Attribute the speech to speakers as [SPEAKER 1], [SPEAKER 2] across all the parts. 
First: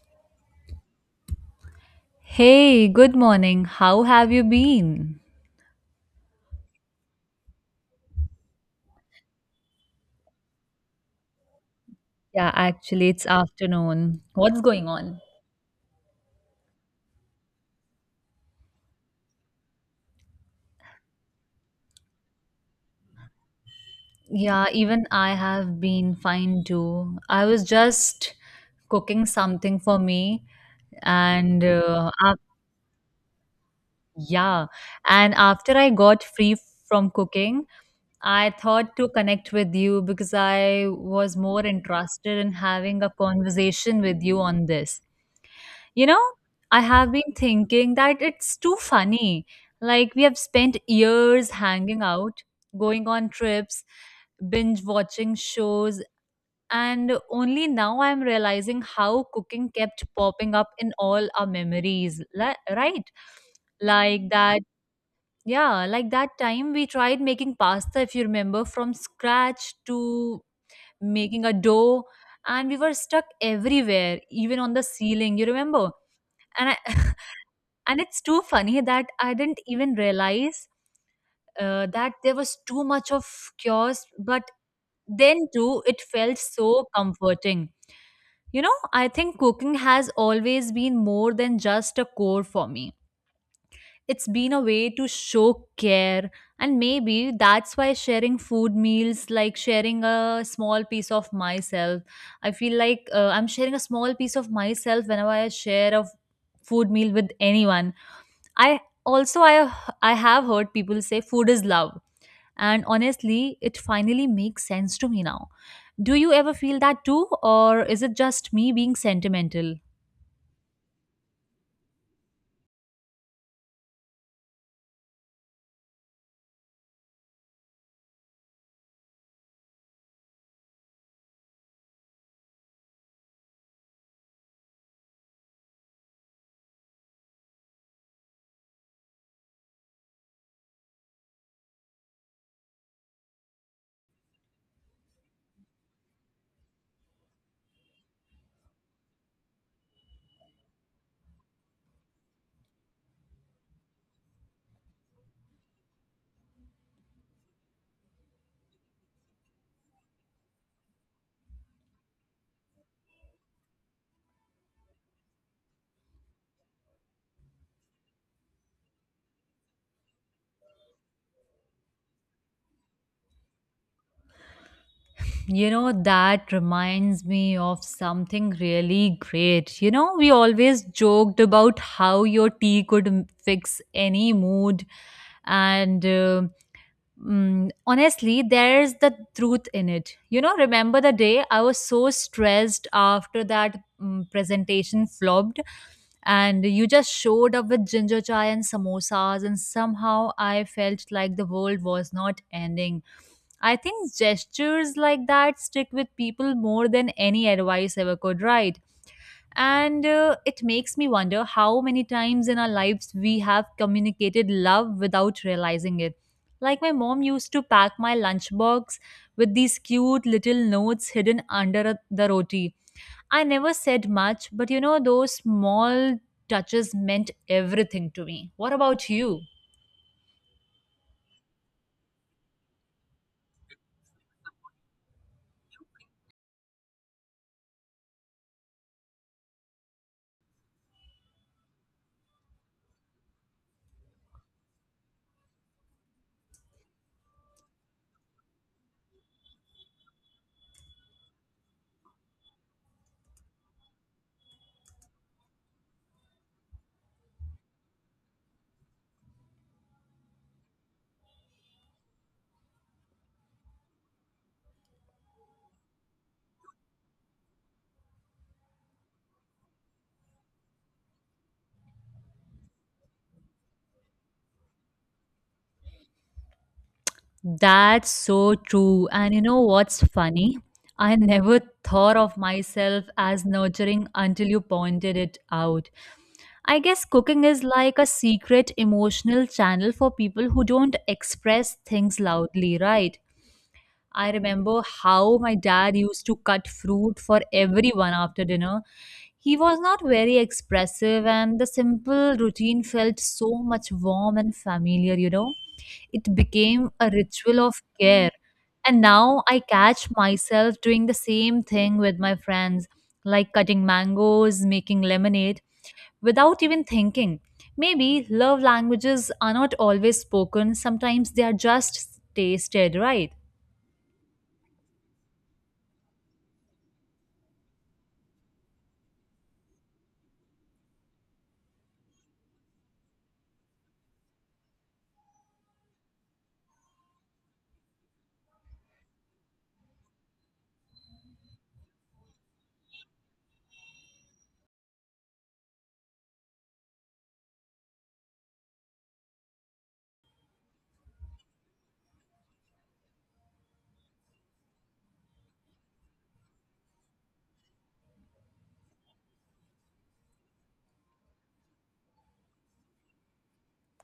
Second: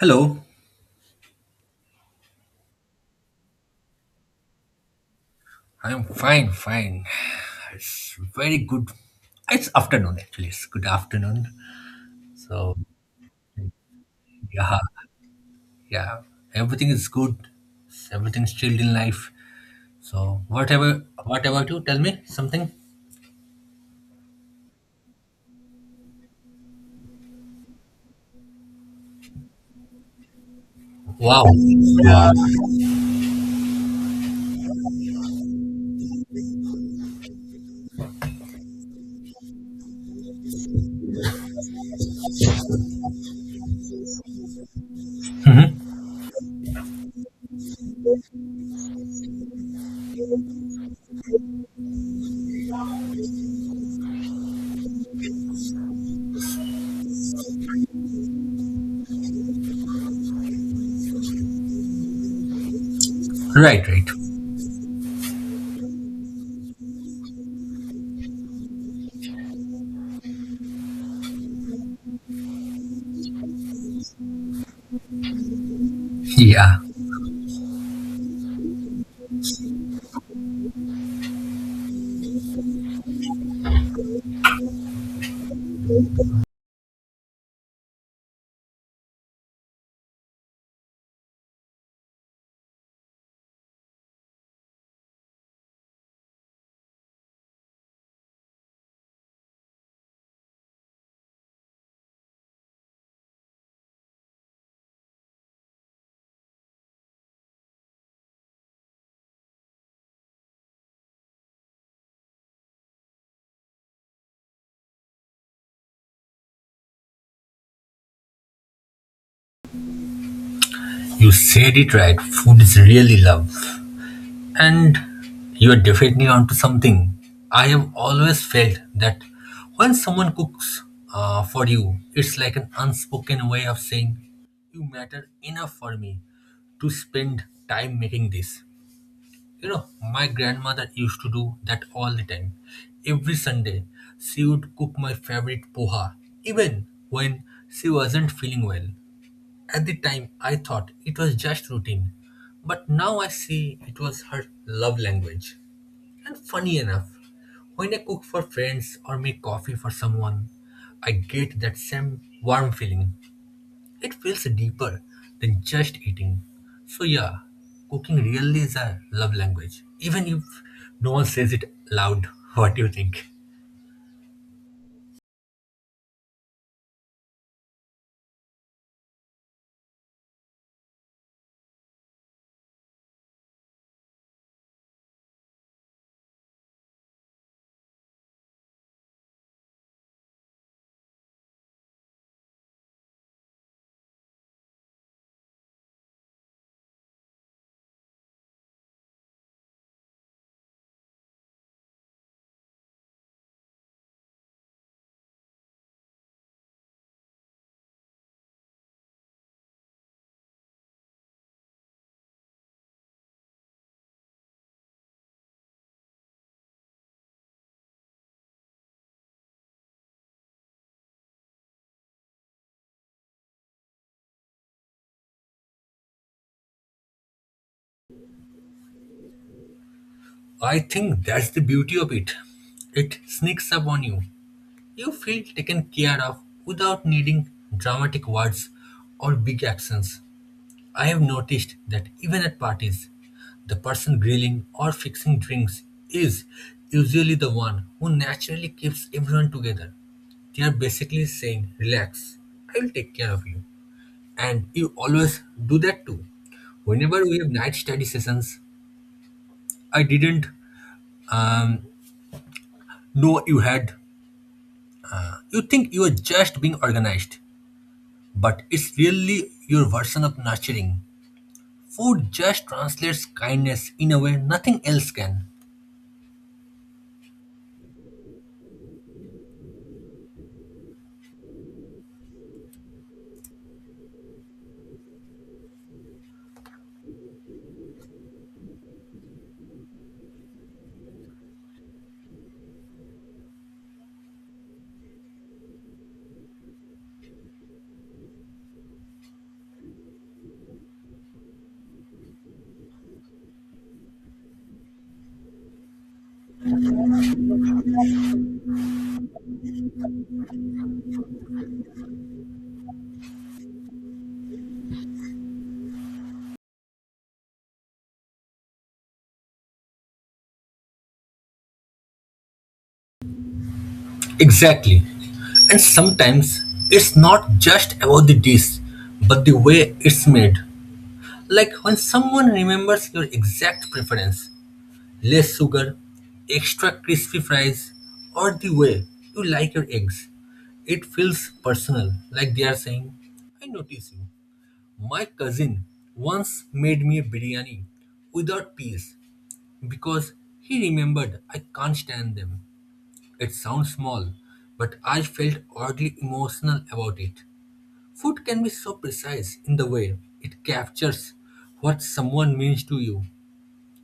[SPEAKER 1] Hello.
[SPEAKER 2] Hey, good morning. How have you been?
[SPEAKER 1] I'm fine, fine. It's very good. It's afternoon actually. It's good afternoon.
[SPEAKER 2] Yeah,
[SPEAKER 1] So
[SPEAKER 2] actually, it's afternoon. What's
[SPEAKER 1] yeah,
[SPEAKER 2] going on?
[SPEAKER 1] yeah. Everything is good. Everything's chilled in life. So whatever, you? Tell me something.
[SPEAKER 2] Yeah, even I have been fine too. I was just cooking something for me,
[SPEAKER 1] Wow.
[SPEAKER 2] and
[SPEAKER 1] Wow.
[SPEAKER 2] yeah, and after I got free from cooking, I thought to connect with you because I was more interested in having a conversation with you on this. You know, I have been thinking that it's too funny. Like, we have spent years hanging out, going on trips, binge watching shows, and only now I'm realizing how cooking kept popping up in all our memories, right?
[SPEAKER 1] Right, right.
[SPEAKER 2] Like that, yeah, like that time we tried making pasta, if you remember, from scratch to making a dough, and we were stuck everywhere, even on the ceiling, you remember? and
[SPEAKER 1] Yeah.
[SPEAKER 2] I, and it's too funny that I didn't even realize that there was too much of chaos, but then too, it felt so comforting. You know, I think cooking has always been more than just a chore for me. It's been a way to show care, and maybe that's why sharing food meals, like sharing a small piece of myself, I feel like I'm sharing a small piece of myself whenever I share a food meal with anyone. I also I have heard people say food is love, and honestly, it finally makes sense to me now. Do you ever feel that too, or is it just me being sentimental?
[SPEAKER 1] You said it right. Food is really love. And you're definitely onto something. I have always felt that when someone cooks for you, it's like an unspoken way of saying, You matter enough for me to spend time making this. You know, my grandmother used to do that all the time. Every Sunday, she would cook my favorite poha, even when she wasn't feeling well. At the time, I thought it was just routine, but now I see it was her love language. And funny enough, when I cook for friends or make coffee for someone, I get that same warm feeling. It feels deeper than just eating. So, yeah, cooking really is a love language, even if no one says it loud. What do you think?
[SPEAKER 2] You know, that reminds me of something really great. You know, we always joked about how your tea could fix any mood, and honestly, there's the truth in it. You know, remember the day I was so stressed after that presentation flopped, and you just showed up with ginger chai and samosas, and somehow I felt like the world was not ending. I think gestures like that stick with people more than any advice ever could, right? And it makes me wonder how many times in our lives we have communicated love without realizing it. Like my mom used to pack my lunchbox with these cute little notes hidden under the roti. I never said much, but you know, those small touches meant everything to me. What about you?
[SPEAKER 1] I think that's the beauty of it. It sneaks up on you. You feel taken care of without needing dramatic words or big actions. I have noticed that even at parties, the person grilling or fixing drinks is usually the one who naturally keeps everyone together. They are basically saying, Relax, I will take care of you. And you always do that too. Whenever we have night study sessions, I didn't um, know you had. You think you are just being organized, but it's really your version of nurturing. Food just translates kindness in a way nothing else can.
[SPEAKER 2] That's so true. And you know what's funny? I never thought of myself as nurturing until you pointed it out. I guess cooking is like a secret emotional channel for people who don't express things loudly, right? I remember how my dad used to cut fruit for everyone after dinner. He was not very expressive, and the simple routine felt so much warm and familiar, you know? It became a ritual of care. And now I catch myself doing the same thing with my friends, like cutting mangoes, making lemonade without even thinking. Maybe love languages are not always spoken, sometimes they are just tasted, right?
[SPEAKER 1] Exactly. And sometimes it's not just about the dish, but the way it's made. Like when someone remembers your exact preference less sugar, extra crispy fries, or the way you like your eggs. It feels personal, like they are saying, I notice you. My cousin once made me a biryani without peas because he remembered I can't stand them. It sounds small, but I felt oddly emotional about it. Food can be so precise in the way it captures what someone means to you,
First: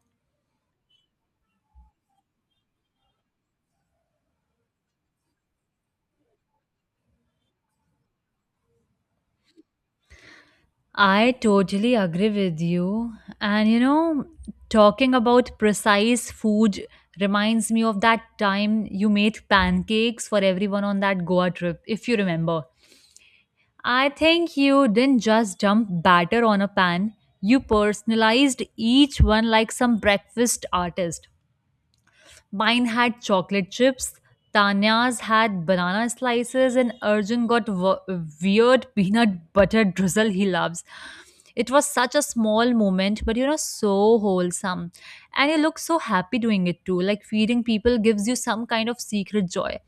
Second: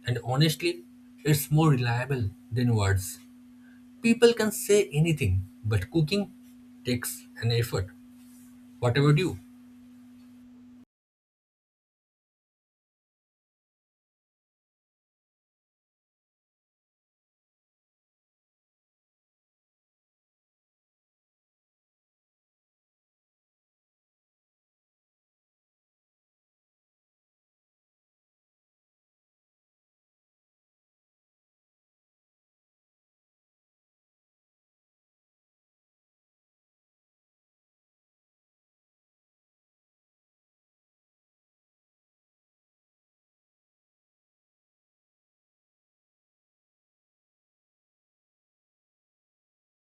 [SPEAKER 1] and honestly, it's more reliable than words. People can say anything, but cooking takes an effort. What about you?
[SPEAKER 2] I totally agree with you. And you know, talking about precise food reminds me of that time you made pancakes for everyone on that Goa trip, if you remember. I think you didn't just dump batter on a pan, you personalized each one like some breakfast artist. Mine had chocolate chips, Tanya's had banana slices, and Arjun got weird peanut butter drizzle he loves. It was such a small moment, but you know, so wholesome. And you look so happy doing it too. Like feeding people gives you some kind of secret joy.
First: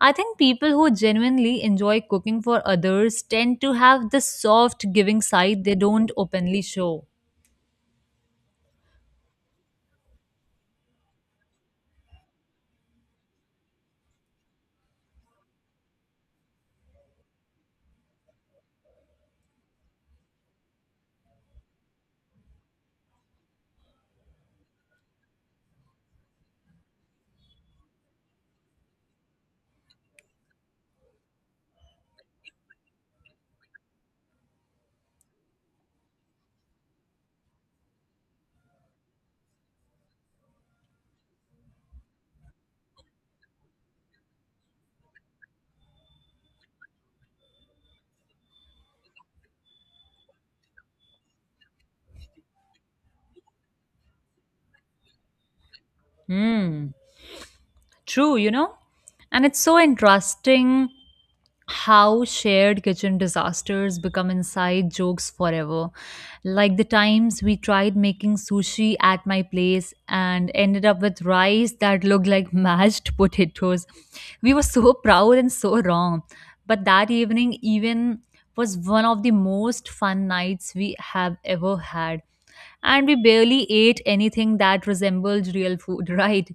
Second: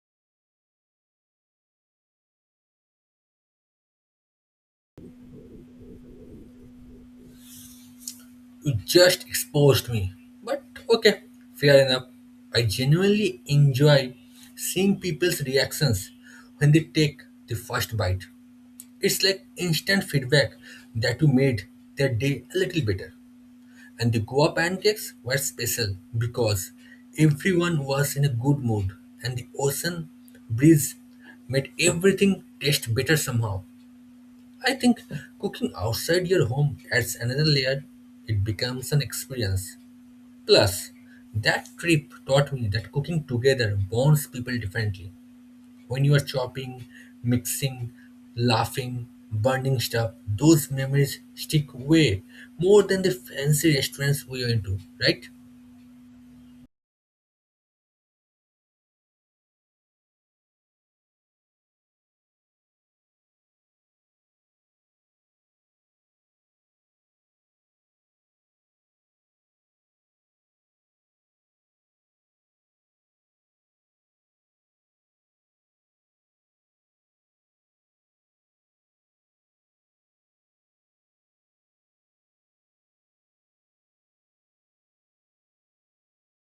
[SPEAKER 2] I think people who genuinely enjoy cooking for others tend to have this soft giving side they don't openly show.
[SPEAKER 1] You just exposed me. But okay, fair enough. I genuinely enjoy seeing people's reactions when they take the first bite. It's like instant feedback that you made their day a little better. And the Goa pancakes were special because everyone was in a good mood and the ocean breeze made everything taste better somehow. I think cooking outside your home adds another layer, it becomes an experience. Plus, that trip taught me that cooking together bonds people differently. When you are chopping, mixing, laughing, burning stuff, those memories stick way more than the fancy restaurants we went to, right?
[SPEAKER 2] Hmm, true, you know? And it's so interesting how shared kitchen disasters become inside jokes forever. Like the times we tried making sushi at my place and ended up with rice that looked like mashed potatoes. We were so proud and so wrong. But that evening, even was one of the most fun nights we have ever had. And we barely ate anything that resembled real food, right?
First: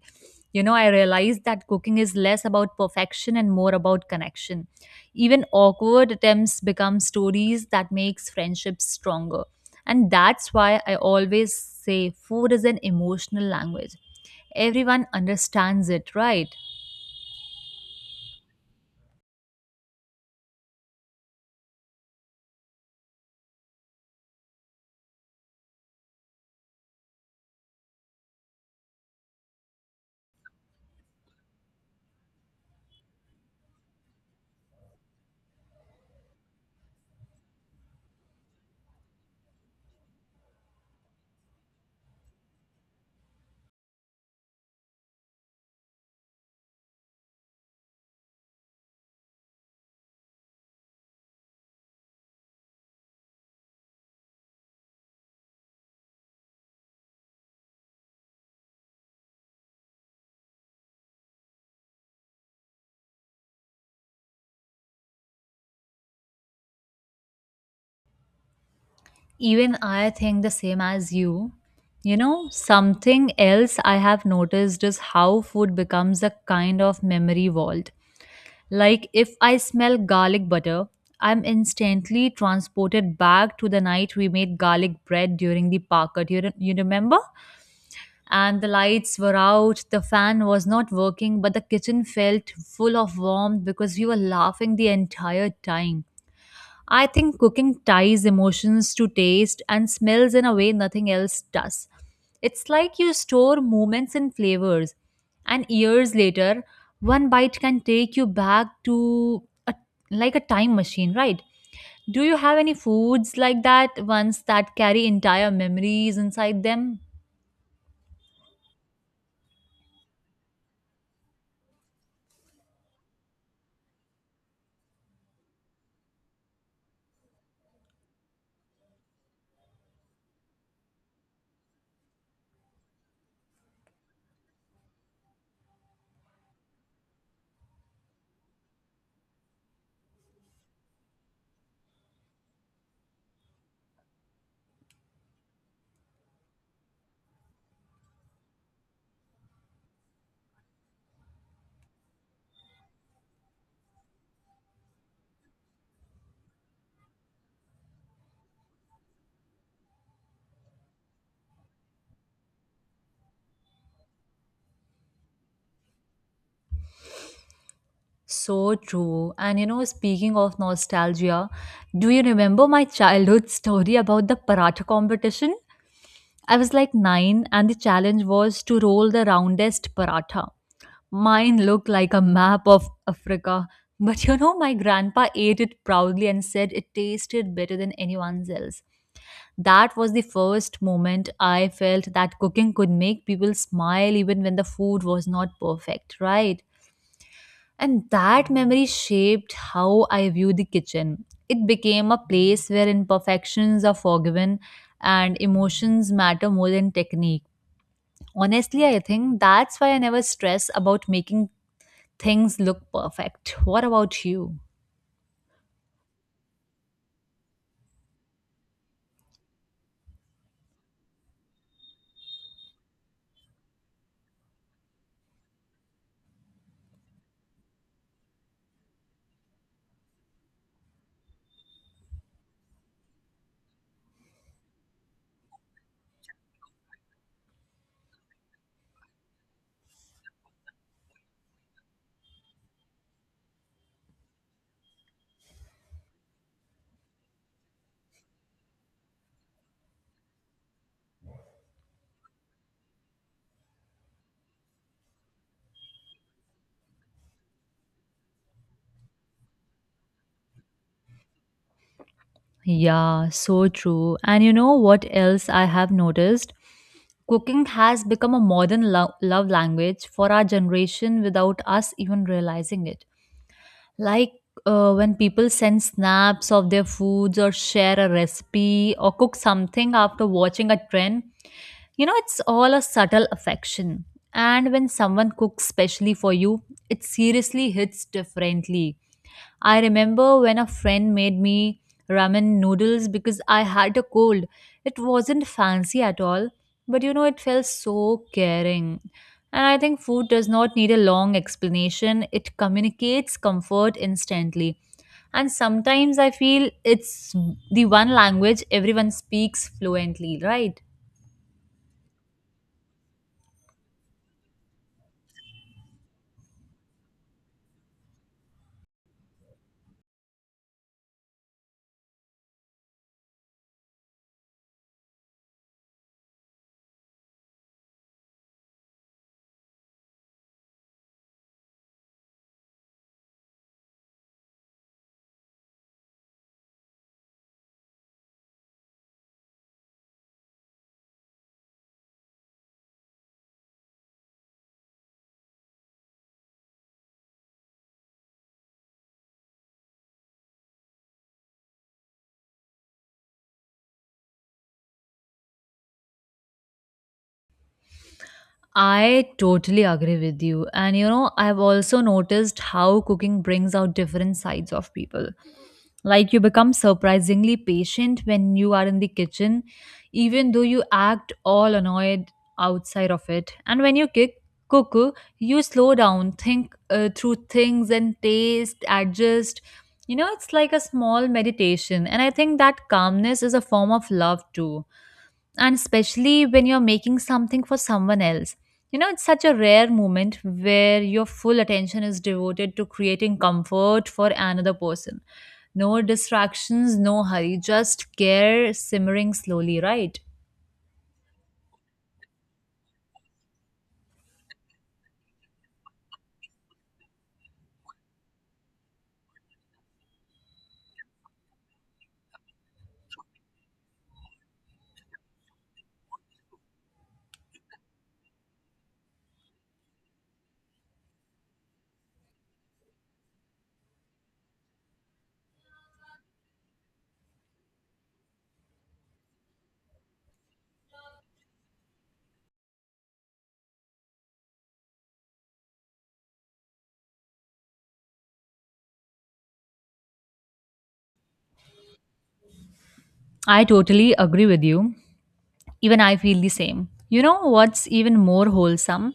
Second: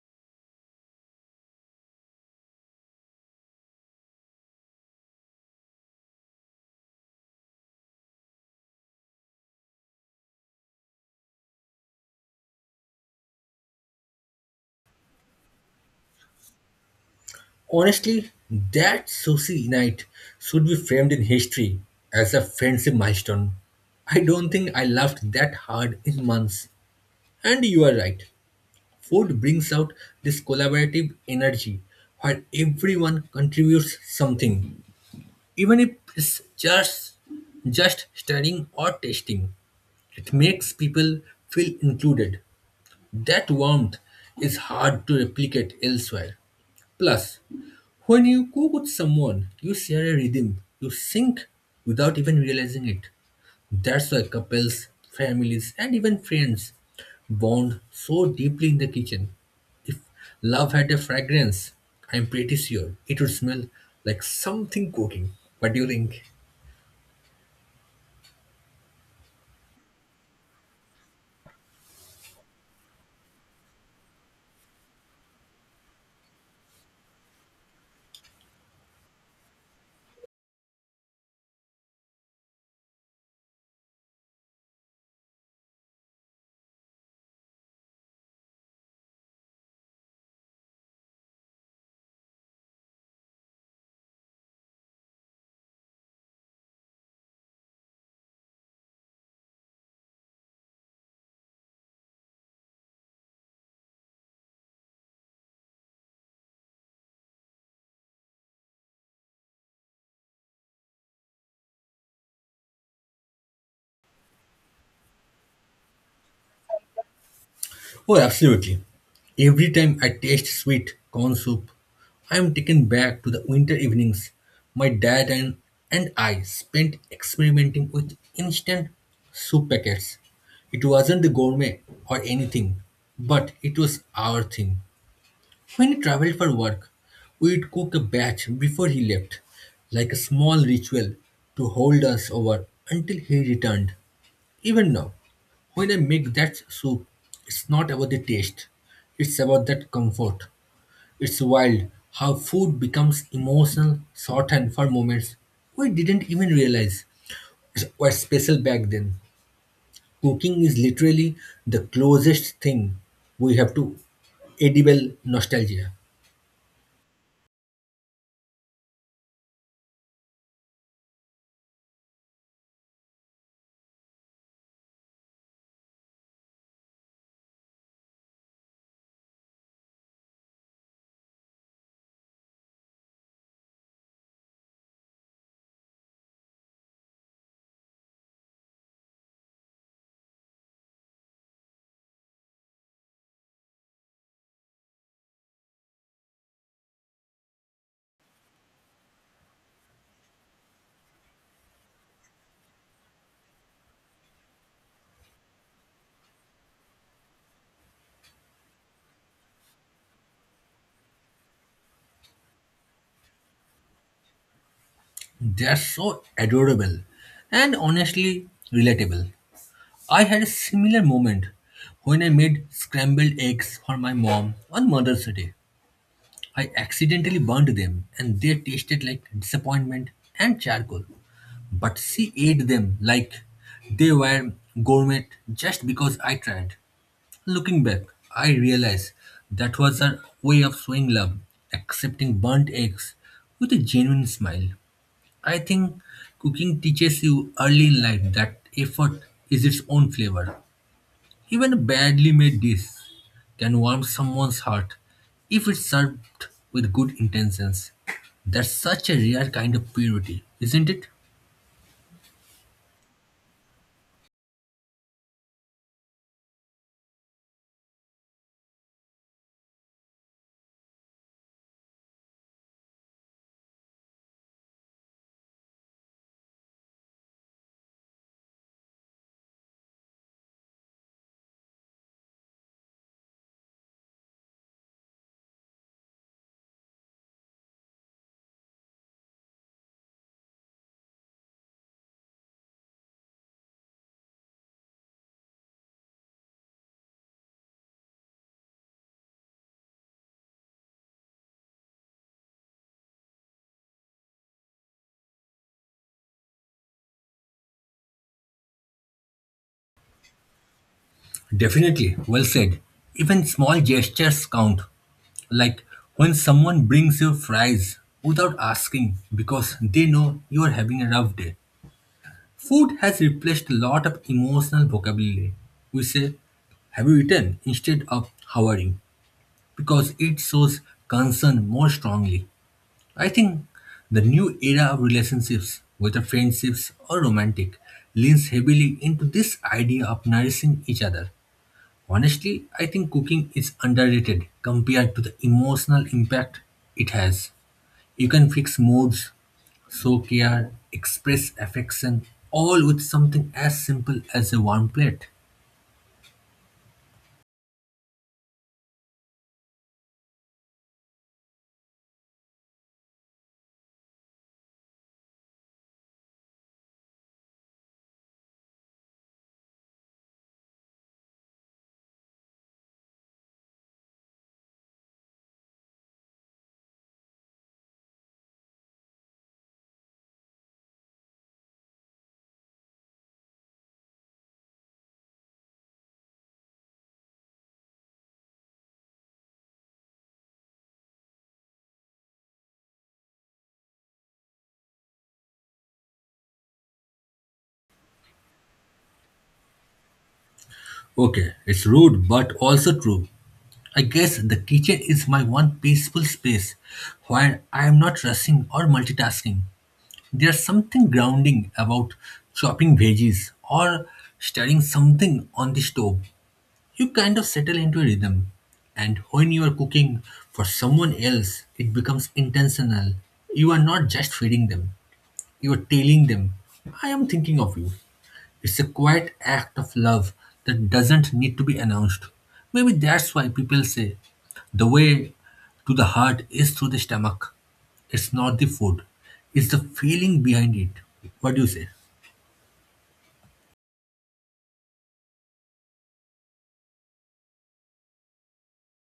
[SPEAKER 2] You know, I realized that cooking is less about perfection and more about connection, even awkward attempts become stories that makes friendships stronger. And that's why I always say food is an emotional language. Everyone understands it, right?
[SPEAKER 1] Honestly, that sushi night should be framed in history as a friendship milestone. I don't think I laughed that hard in months. And you are right. Food brings out this collaborative energy where everyone contributes something, even if it's just studying or testing, it makes people feel included, that warmth is hard to replicate elsewhere. Plus, when you cook with someone, you share a rhythm, you sync without even realizing it. That's why couples, families, and even friends bond so deeply in the kitchen. If love had a fragrance, I'm pretty sure it would smell like something cooking. What do you think?
[SPEAKER 2] Even I think the same as you. You know, something else I have noticed is how food becomes a kind of memory vault. Like if I smell garlic butter, I'm instantly transported back to the night we made garlic bread during the park. You remember? And the lights were out, the fan was not working, but the kitchen felt full of warmth because we were laughing the entire time. I think cooking ties emotions to taste and smells in a way nothing else does. It's like you store moments in flavors, and years later, one bite can take you back to like a time machine, right? Do you have any foods like that, ones that carry entire memories inside them?
[SPEAKER 1] Oh, absolutely. Every time I taste sweet corn soup, I am taken back to the winter evenings my dad and I spent experimenting with instant soup packets. It wasn't the gourmet or anything, but it was our thing. When he traveled for work, we would cook a batch before he left, like a small ritual to hold us over until he returned. Even now, when I make that soup, it's not about the taste, it's about that comfort. It's wild how food becomes emotional shorthand for moments we didn't even realize were special back then. Cooking is literally the closest thing we have to edible nostalgia.
[SPEAKER 2] So true. And you know, speaking of nostalgia, do you remember my childhood story about the paratha competition? I was like nine, and the challenge was to roll the roundest paratha. Mine looked like a map of Africa. But you know, my grandpa ate it proudly and said it tasted better than anyone's else. That was the first moment I felt that cooking could make people smile even when the food was not perfect, right? And that memory shaped how I view the kitchen. It became a place where imperfections are forgiven and emotions matter more than technique. Honestly, I think that's why I never stress about making things look perfect. What about you?
[SPEAKER 1] They're so adorable and honestly relatable. I had a similar moment when I made scrambled eggs for my mom on Mother's Day. I accidentally burned them and they tasted like disappointment and charcoal. But she ate them like they were gourmet just because I tried. Looking back, I realize that was her way of showing love, accepting burnt eggs with a genuine smile. I think cooking teaches you early in life that effort is its own flavor. Even a badly made dish can warm someone's heart if it's served with good intentions. That's such a rare kind of purity, isn't it?
[SPEAKER 2] Yeah, so true. And you know what else I have noticed? Cooking has become a modern love language for our generation without us even realizing it. Like when people send snaps of their foods or share a recipe or cook something after watching a trend, you know, it's all a subtle affection. And when someone cooks specially for you, it seriously hits differently. I remember when a friend made me ramen noodles because I had a cold. It wasn't fancy at all, but you know, it felt so caring. And I think food does not need a long explanation, it communicates comfort instantly. And sometimes I feel it's the one language everyone speaks fluently, right?
[SPEAKER 1] Definitely, well said. Even small gestures count. Like when someone brings you fries without asking because they know you are having a rough day. Food has replaced a lot of emotional vocabulary. We say, Have you eaten? Instead of how are you? Because it shows concern more strongly. I think the new era of relationships, whether friendships or romantic, leans heavily into this idea of nourishing each other. Honestly, I think cooking is underrated compared to the emotional impact it has. You can fix moods, sow care, express affection, all with something as simple as a warm plate.
[SPEAKER 2] I totally agree with you. And you know, I've also noticed how cooking brings out different sides of people. Like you become surprisingly patient when you are in the kitchen, even though you act all annoyed outside of it. And when you cook, you slow down, think through things and taste, adjust. You know, it's like a small meditation. And I think that calmness is a form of love too, and especially when you're making something for someone else. You know, it's such a rare moment where your full attention is devoted to creating comfort for another person. No distractions, no hurry, just care simmering slowly, right?
[SPEAKER 1] Okay, it's rude but also true. I guess the kitchen is my one peaceful space where I am not rushing or multitasking. There's something grounding about chopping veggies or stirring something on the stove. You kind of settle into a rhythm. And when you are cooking for someone else, it becomes intentional. You are not just feeding them, you are telling them, I am thinking of you. It's a quiet act of love that doesn't need to be announced. Maybe that's why people say the way to the heart is through the stomach. It's not the food, it's the feeling behind it. What do you say?
[SPEAKER 2] I totally agree with you. Even I feel the same. You know what's even more wholesome?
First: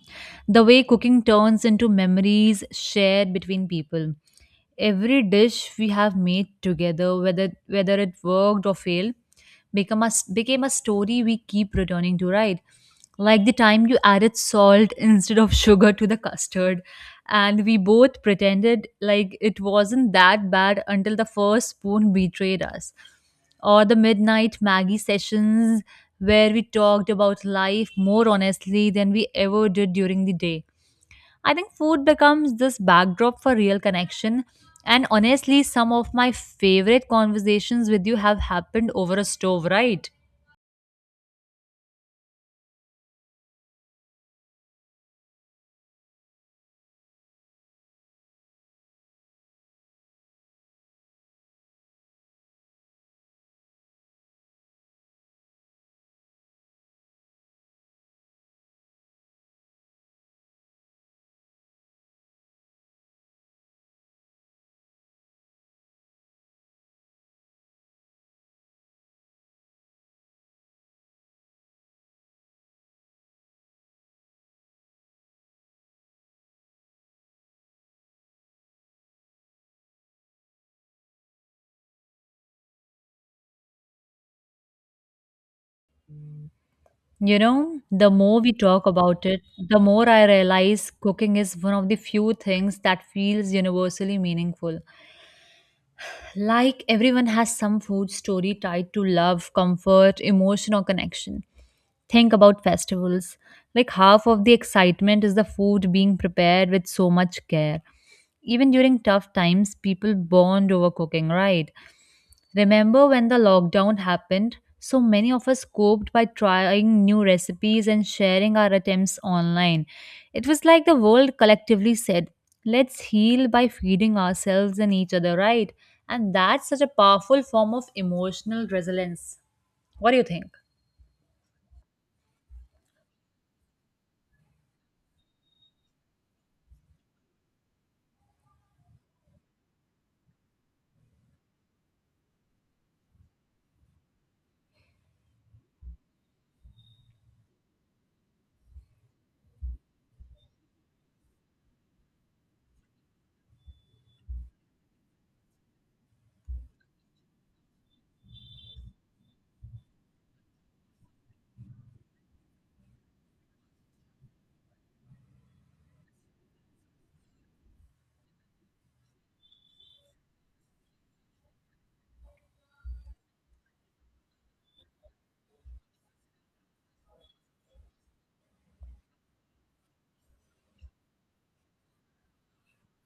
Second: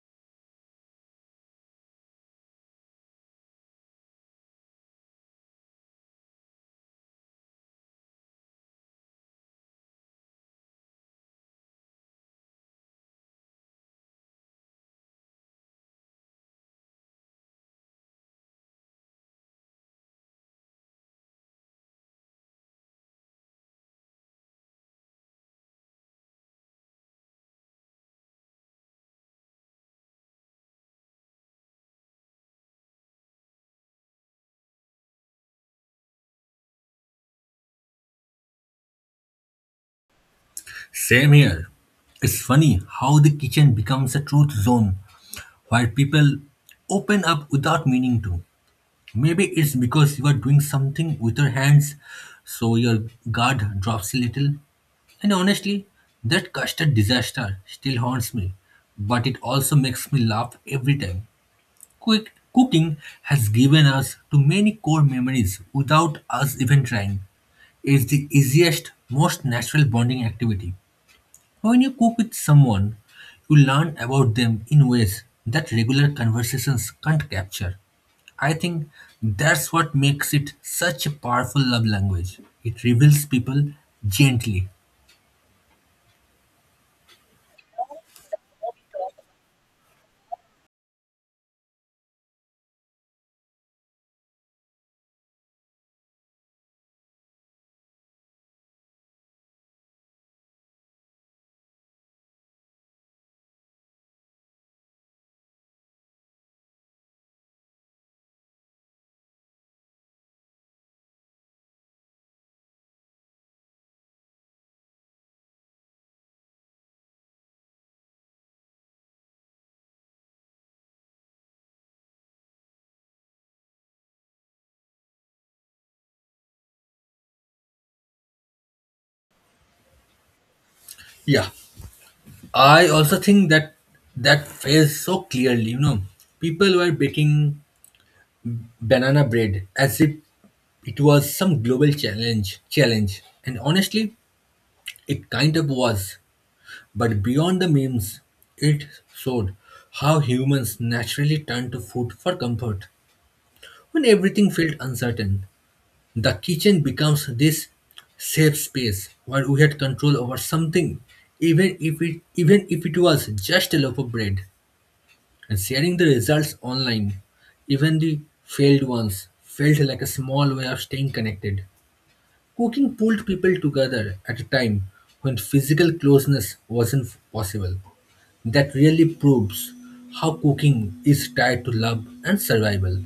[SPEAKER 2] The way cooking turns into memories shared between people. Every dish we have made together, whether it worked or failed, became a story we keep returning to, right? Like the time you added salt instead of sugar to the custard, and we both pretended like it wasn't that bad until the first spoon betrayed us. Or the midnight Maggie sessions where we talked about life more honestly than we ever did during the day. I think food becomes this backdrop for real connection. And honestly, some of my favorite conversations with you have happened over a stove, right?
[SPEAKER 1] Same here. It's funny how the kitchen becomes a truth zone where people open up without meaning to. Maybe it's because you are doing something with your hands, so your guard drops a little. And honestly, that custard disaster still haunts me, but it also makes me laugh every time. Quick cooking has given us too many core memories without us even trying. It's the easiest, most natural bonding activity. When you cook with someone, you learn about them in ways that regular conversations can't capture. I think that's what makes it such a powerful love language. It reveals people gently.
[SPEAKER 2] You know, the more we talk about it, the more I realize cooking is one of the few things that feels universally meaningful. Like everyone has some food story tied to love, comfort, emotion, or connection. Think about festivals. Like half of the excitement is the food being prepared with so much care. Even during tough times, people bond over cooking, right? Remember when the lockdown happened? So many of us coped by trying new recipes and sharing our attempts online. It was like the world collectively said, let's heal by feeding ourselves and each other, right? And that's such a powerful form of emotional resilience. What do you think?
[SPEAKER 1] Yeah, I also think that fails so clearly. You know, people were baking banana bread as if it was some global challenge. Challenge, and honestly, it kind of was. But beyond the memes, it showed how humans naturally turn to food for comfort. When everything felt uncertain, the kitchen becomes this safe space where we had control over something, even if it was just a loaf of bread. And sharing the results online, even the failed ones, felt like a small way of staying connected. Cooking pulled people together at a time when physical closeness wasn't possible. That really proves how cooking is tied to love and survival.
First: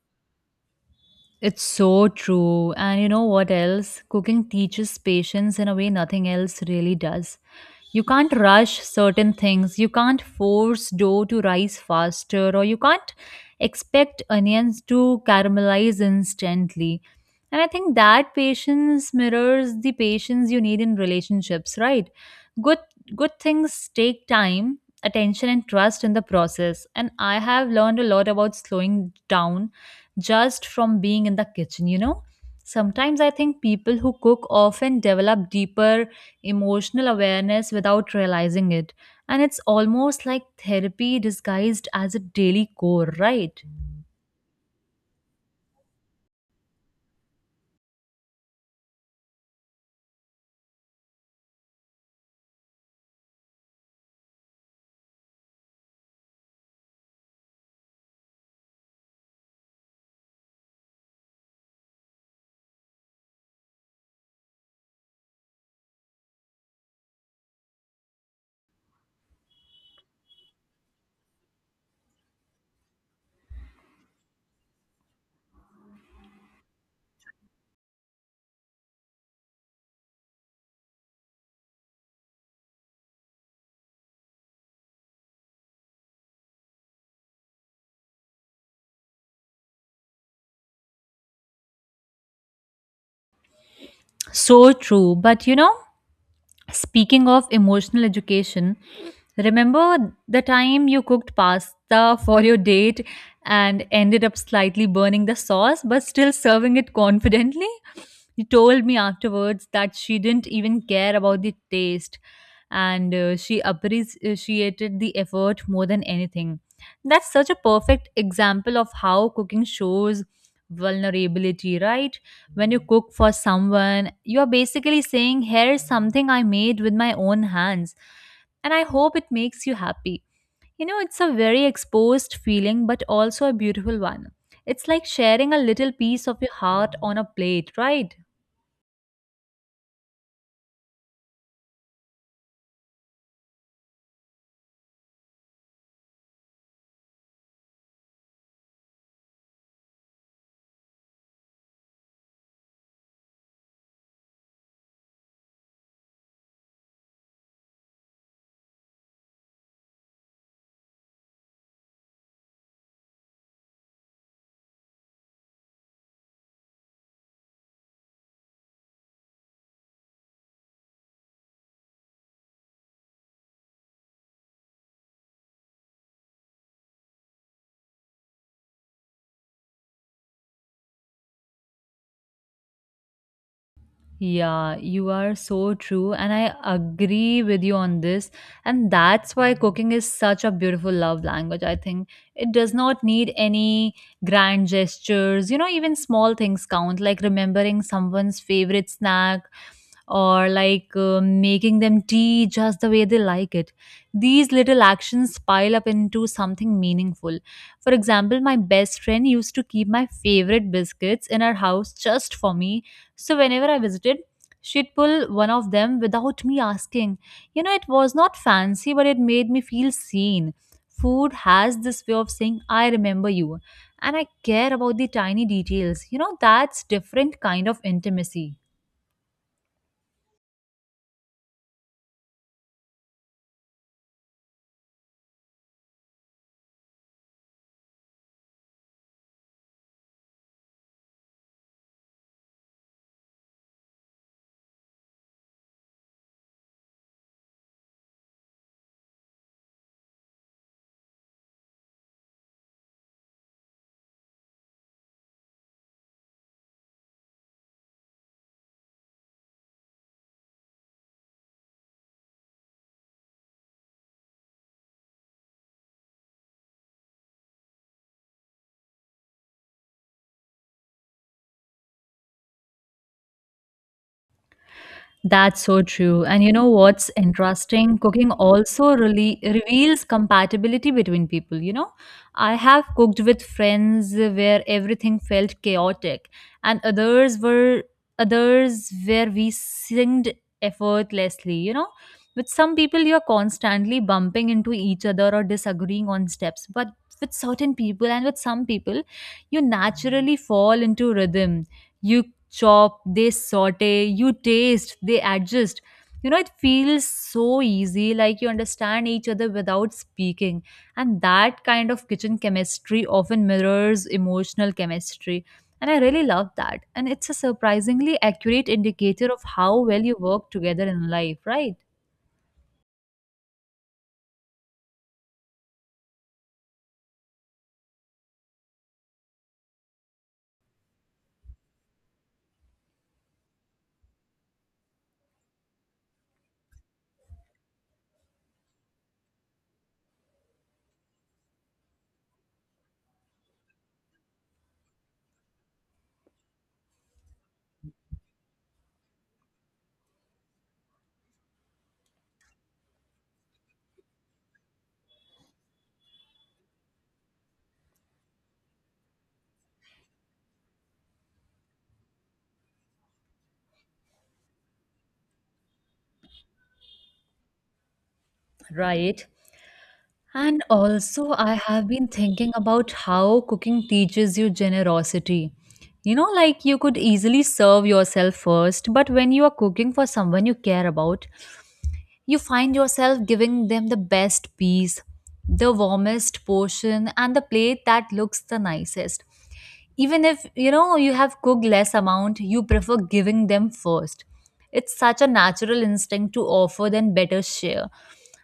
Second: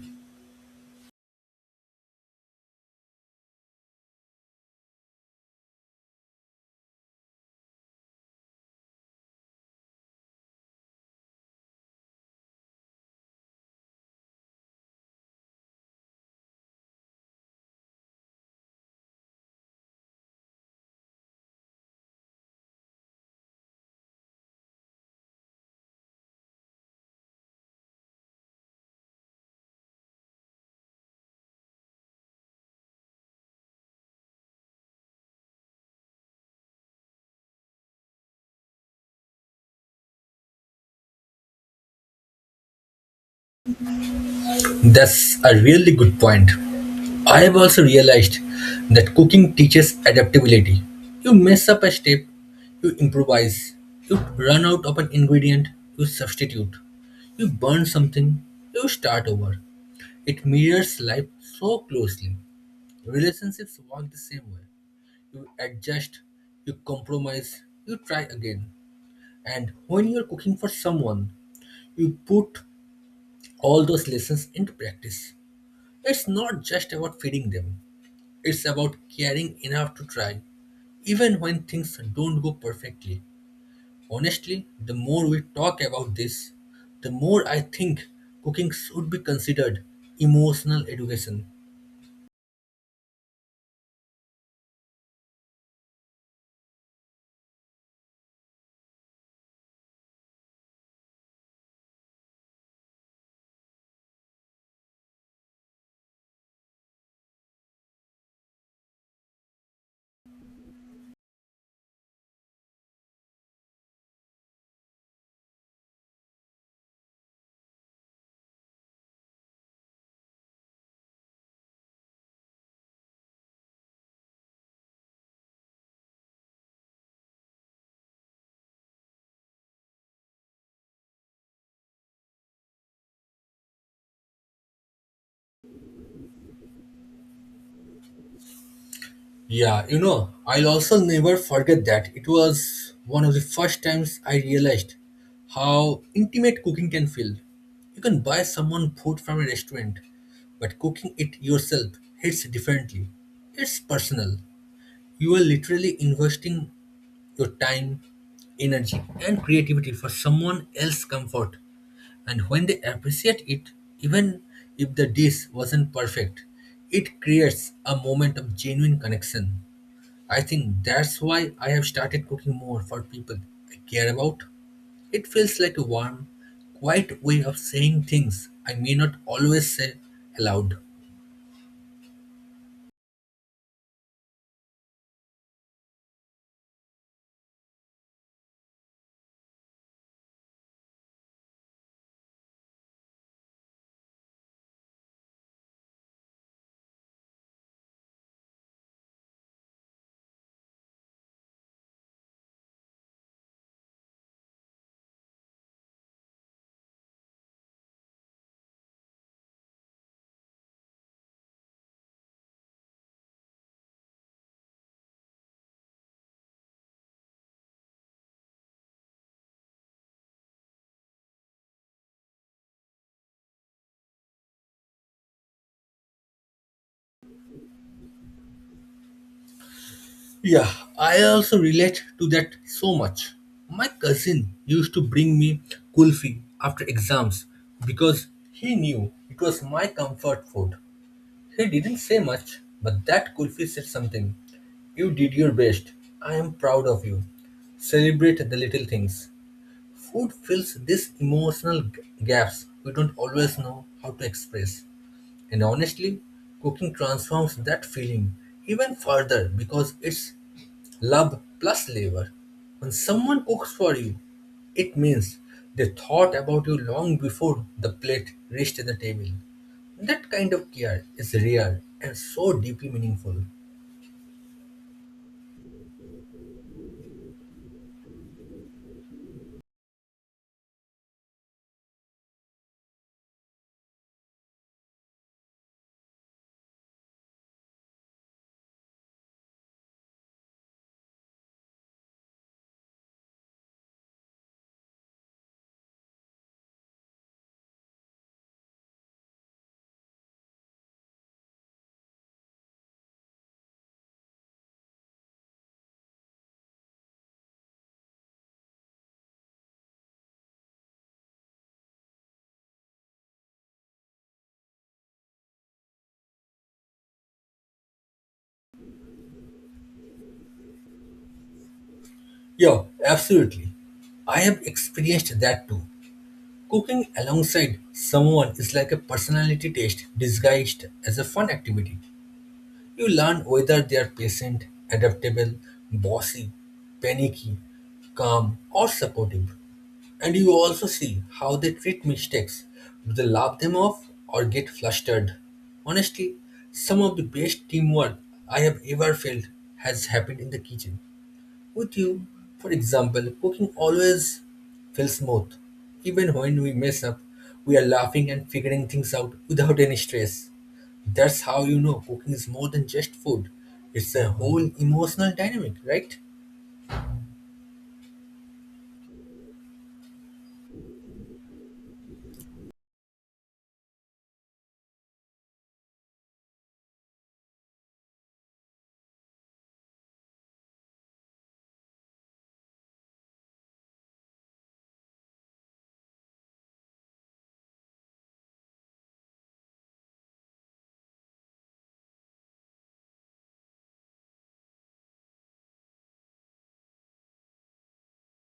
[SPEAKER 2] It's so true. And you know what else? Cooking teaches patience in a way nothing else really does. You can't rush certain things, you can't force dough to rise faster, or you can't expect onions to caramelize instantly. And I think that patience mirrors the patience you need in relationships, right? Good good things take time, attention and trust in the process. And I have learned a lot about slowing down just from being in the kitchen, you know? Sometimes I think people who cook often develop deeper emotional awareness without realizing it. And it's almost like therapy disguised as a daily core, right?
[SPEAKER 1] That's a really good point. I have also realized that cooking teaches adaptability. You mess up a step, you improvise, you run out of an ingredient, you substitute, you burn something, you start over. It mirrors life so closely. Relationships work the same way. You adjust, you compromise, you try again. And when you're cooking for someone, you put all those lessons into practice. It's not just about feeding them, it's about caring enough to try, even when things don't go perfectly. Honestly, the more we talk about this, the more I think cooking should be considered emotional education.
[SPEAKER 2] So true. But you know, speaking of emotional education, remember the time you cooked pasta for your date and ended up slightly burning the sauce but still serving it confidently? You told me afterwards that she didn't even care about the taste, and she appreciated the effort more than anything. That's such a perfect example of how cooking shows vulnerability, right? When you cook for someone, you are basically saying, "Here is something I made with my own hands, and I hope it makes you happy." You know, it's a very exposed feeling, but also a beautiful one. It's like sharing a little piece of your heart on a plate, right?
[SPEAKER 1] Yeah, you know, I'll also never forget that. It was one of the first times I realized how intimate cooking can feel. You can buy someone food from a restaurant, but cooking it yourself hits differently. It's personal. You are literally investing your time, energy, and creativity for someone else's comfort. And when they appreciate it, even if the dish wasn't perfect, it creates a moment of genuine connection. I think that's why I have started cooking more for people I care about. It feels like a warm, quiet way of saying things I may not always say aloud.
[SPEAKER 2] Yeah, you are so true, and I agree with you on this. And that's why cooking is such a beautiful love language. I think it does not need any grand gestures, you know, even small things count, like remembering someone's favorite snack, or like making them tea just the way they like it. These little actions pile up into something meaningful. For example, my best friend used to keep my favorite biscuits in her house just for me. So whenever I visited, she'd pull one of them without me asking. You know, it was not fancy, but it made me feel seen. Food has this way of saying, "I remember you, and I care about the tiny details." You know, that's different kind of intimacy.
[SPEAKER 1] Yeah, I also relate to that so much. My cousin used to bring me kulfi after exams because he knew it was my comfort food. He didn't say much, but that kulfi said something. You did your best. I am proud of you. Celebrate the little things. Food fills these emotional gaps we don't always know how to express. And honestly, cooking transforms that feeling even further because it's love plus labor. When someone cooks for you, it means they thought about you long before the plate reached the table. That kind of care is rare and so deeply meaningful.
[SPEAKER 2] That's so true. And you know what's interesting? Cooking also really reveals compatibility between people. You know, I have cooked with friends where everything felt chaotic, and others where we synced effortlessly. You know, with some people you're constantly bumping into each other or disagreeing on steps, but with certain people, and with some people, you naturally fall into rhythm. You chop, they saute, you taste, they adjust. You know, it feels so easy, like you understand each other without speaking. And that kind of kitchen chemistry often mirrors emotional chemistry. And I really love that. And it's a surprisingly accurate indicator of how well you work together in life, right?
[SPEAKER 1] Yeah, absolutely. I have experienced that too. Cooking alongside someone is like a personality test disguised as a fun activity. You learn whether they are patient, adaptable, bossy, panicky, calm, or supportive. And you also see how they treat mistakes. Do they laugh them off or get flustered? Honestly, some of the best teamwork I have ever felt has happened in the kitchen. With you, for example, cooking always feels smooth. Even when we mess up, we are laughing and figuring things out without any stress. That's how you know cooking is more than just food. It's a whole emotional dynamic, right?
[SPEAKER 2] Right. And also, I have been thinking about how cooking teaches you generosity. You know, like you could easily serve yourself first, but when you are cooking for someone you care about, you find yourself giving them the best piece, the warmest portion, and the plate that looks the nicest. Even if you know you have cooked less amount, you prefer giving them first. It's such a natural instinct to offer than better share.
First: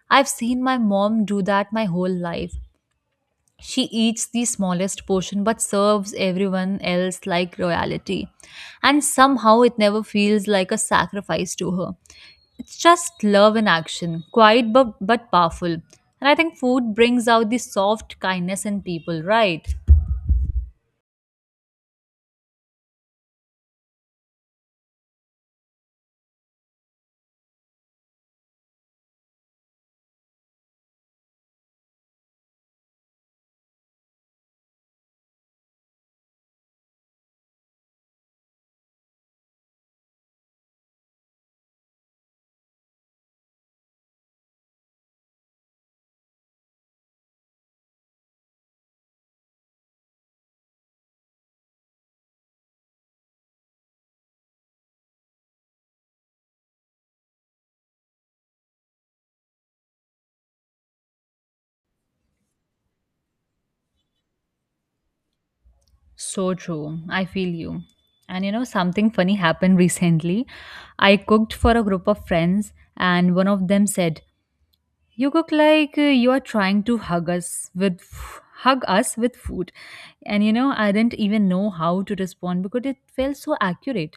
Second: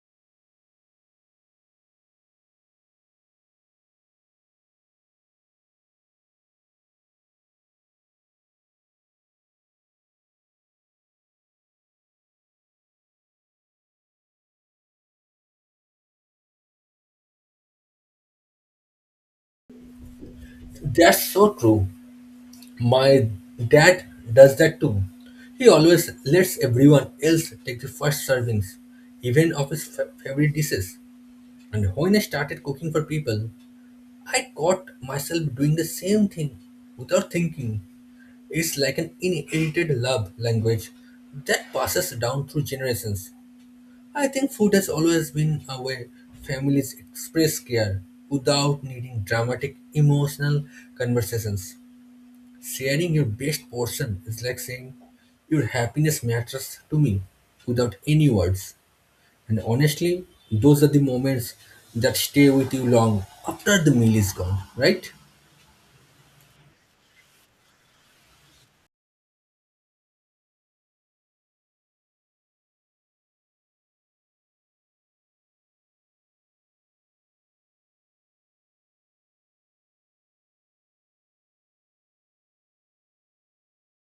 [SPEAKER 2] I've seen my mom do that my whole life. She eats the smallest portion but serves everyone else like royalty. And somehow it never feels like a sacrifice to her. It's just love in action, quiet but powerful. And I think food brings out the soft kindness in people, right?
[SPEAKER 1] That's so true. My dad does that too. He always lets everyone else take the first servings, even of his favorite dishes. And when I started cooking for people, I caught myself doing the same thing without thinking. It's like an inherited love language that passes down through generations. I think food has always been a way families express care without needing dramatic emotional conversations. Sharing your best portion is like saying, Your happiness matters to me without any words. And honestly, those are the moments that stay with you long after the meal is gone, right?
[SPEAKER 2] So true. I feel you. And you know, something funny happened recently. I cooked for a group of friends, and one of them said, "You cook like you are trying to hug us with food." And you know, I didn't even know how to respond because it felt so accurate.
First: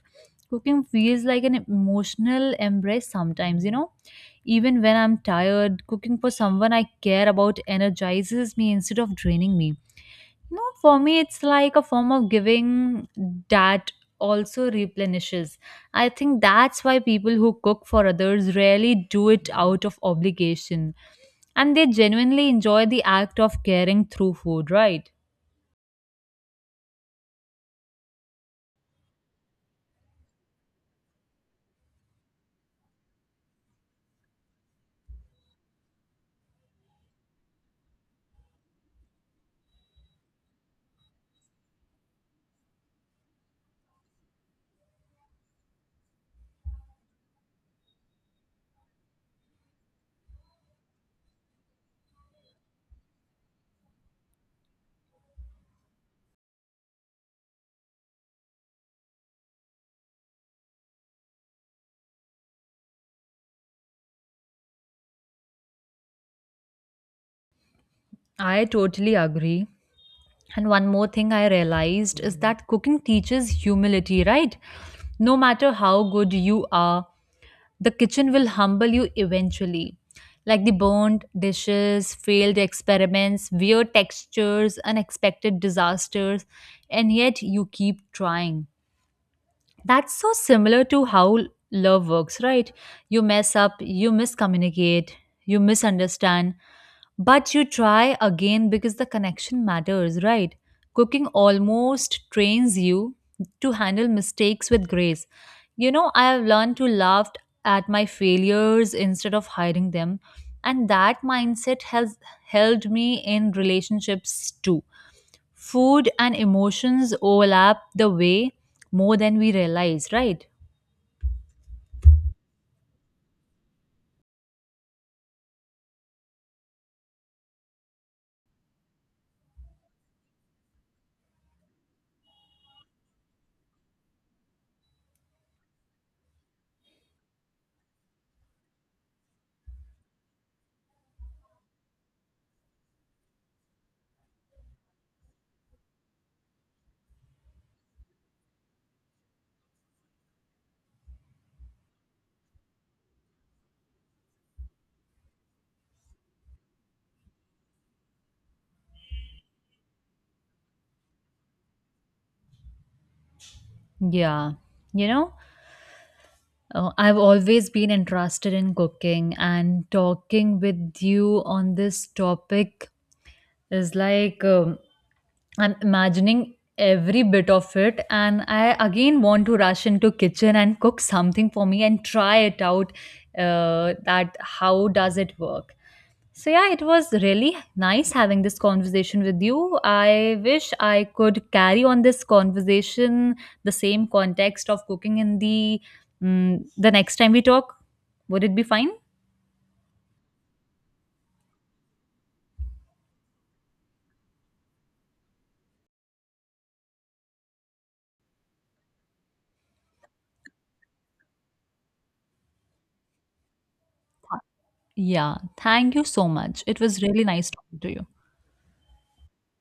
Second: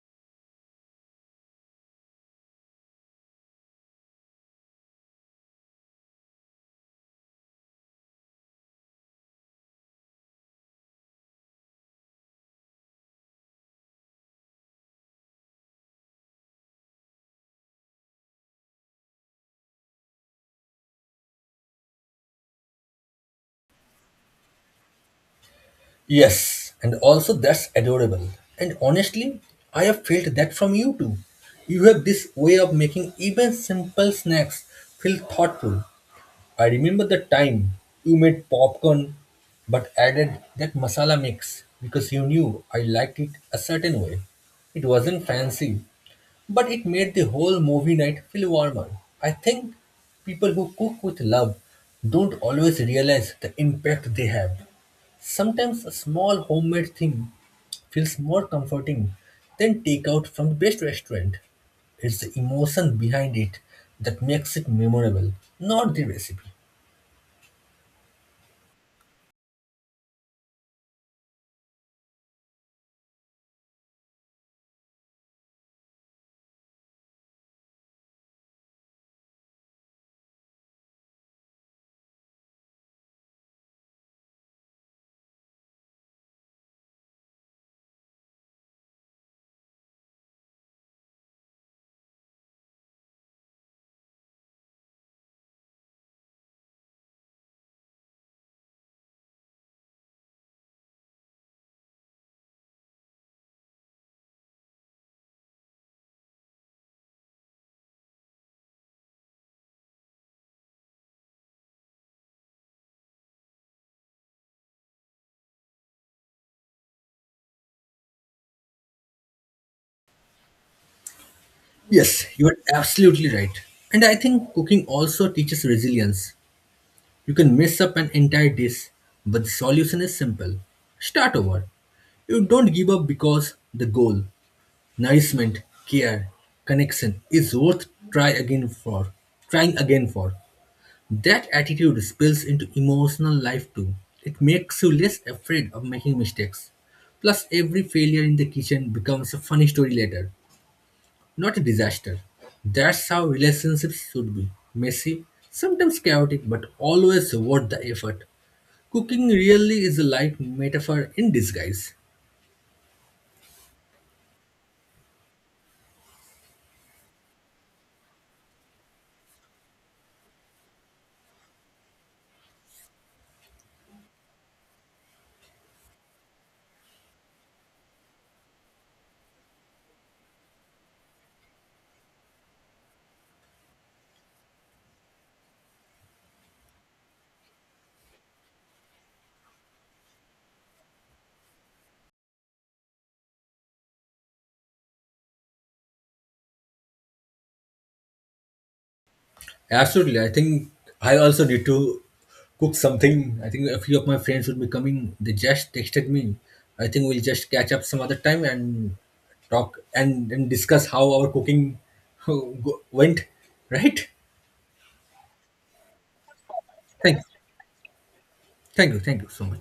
[SPEAKER 2] Cooking feels like an emotional embrace sometimes, you know. Even when I'm tired, cooking for someone I care about energizes me instead of draining me. No, for me, it's like a form of giving that also replenishes. I think that's why people who cook for others rarely do it out of obligation. And they genuinely enjoy the act of caring through food, right?
[SPEAKER 1] Yes, and also that's adorable. And honestly, I have felt that from you too. You have this way of making even simple snacks feel thoughtful. I remember the time you made popcorn but added that masala mix because you knew I liked it a certain way. It wasn't fancy, but it made the whole movie night feel warmer. I think people who cook with love don't always realize the impact they have. Sometimes a small homemade thing feels more comforting than takeout from the best restaurant. It's the emotion behind it that makes it memorable, not the recipe.
[SPEAKER 2] I totally agree. And one more thing I realized is that cooking teaches humility, right? No matter how good you are, the kitchen will humble you eventually. Like the burned dishes, failed experiments, weird textures, unexpected disasters, and yet you keep trying. That's so similar to how love works, right? You mess up, you miscommunicate, you misunderstand, but you try again because the connection matters, right? Cooking almost trains you to handle mistakes with grace. You know, I have learned to laugh at my failures instead of hiding them, and that mindset has held me in relationships too. Food and emotions overlap the way more than we realize, right?
[SPEAKER 1] Yes, you are absolutely right. And I think cooking also teaches resilience. You can mess up an entire dish, but the solution is simple. Start over. You don't give up because the goal, nourishment, care, connection is worth try again for. Trying again for. That attitude spills into emotional life too. It makes you less afraid of making mistakes. Plus, every failure in the kitchen becomes a funny story later, not a disaster. That's how relationships should be messy, sometimes chaotic, but always worth the effort. Cooking really is a life metaphor in disguise.
[SPEAKER 2] Yeah. You know? Oh, I've always been interested in cooking, and talking with you on this topic is like I'm imagining every bit of it, and I again want to rush into kitchen and cook something for me and try it out, that how does it work. So yeah, it was really nice having this conversation with you. I wish I could carry on this conversation, the same context of cooking in the the next time we talk. Would it be fine?
[SPEAKER 1] Absolutely. I think I also need to cook something. I think a few of my friends will be coming. They just texted me. I think we'll just catch up some other time and talk and discuss how our cooking went. Right?
[SPEAKER 2] Yeah. Thank you so much. It was
[SPEAKER 1] Thank,
[SPEAKER 2] really nice talking to you.
[SPEAKER 1] thank you. Thank you so much.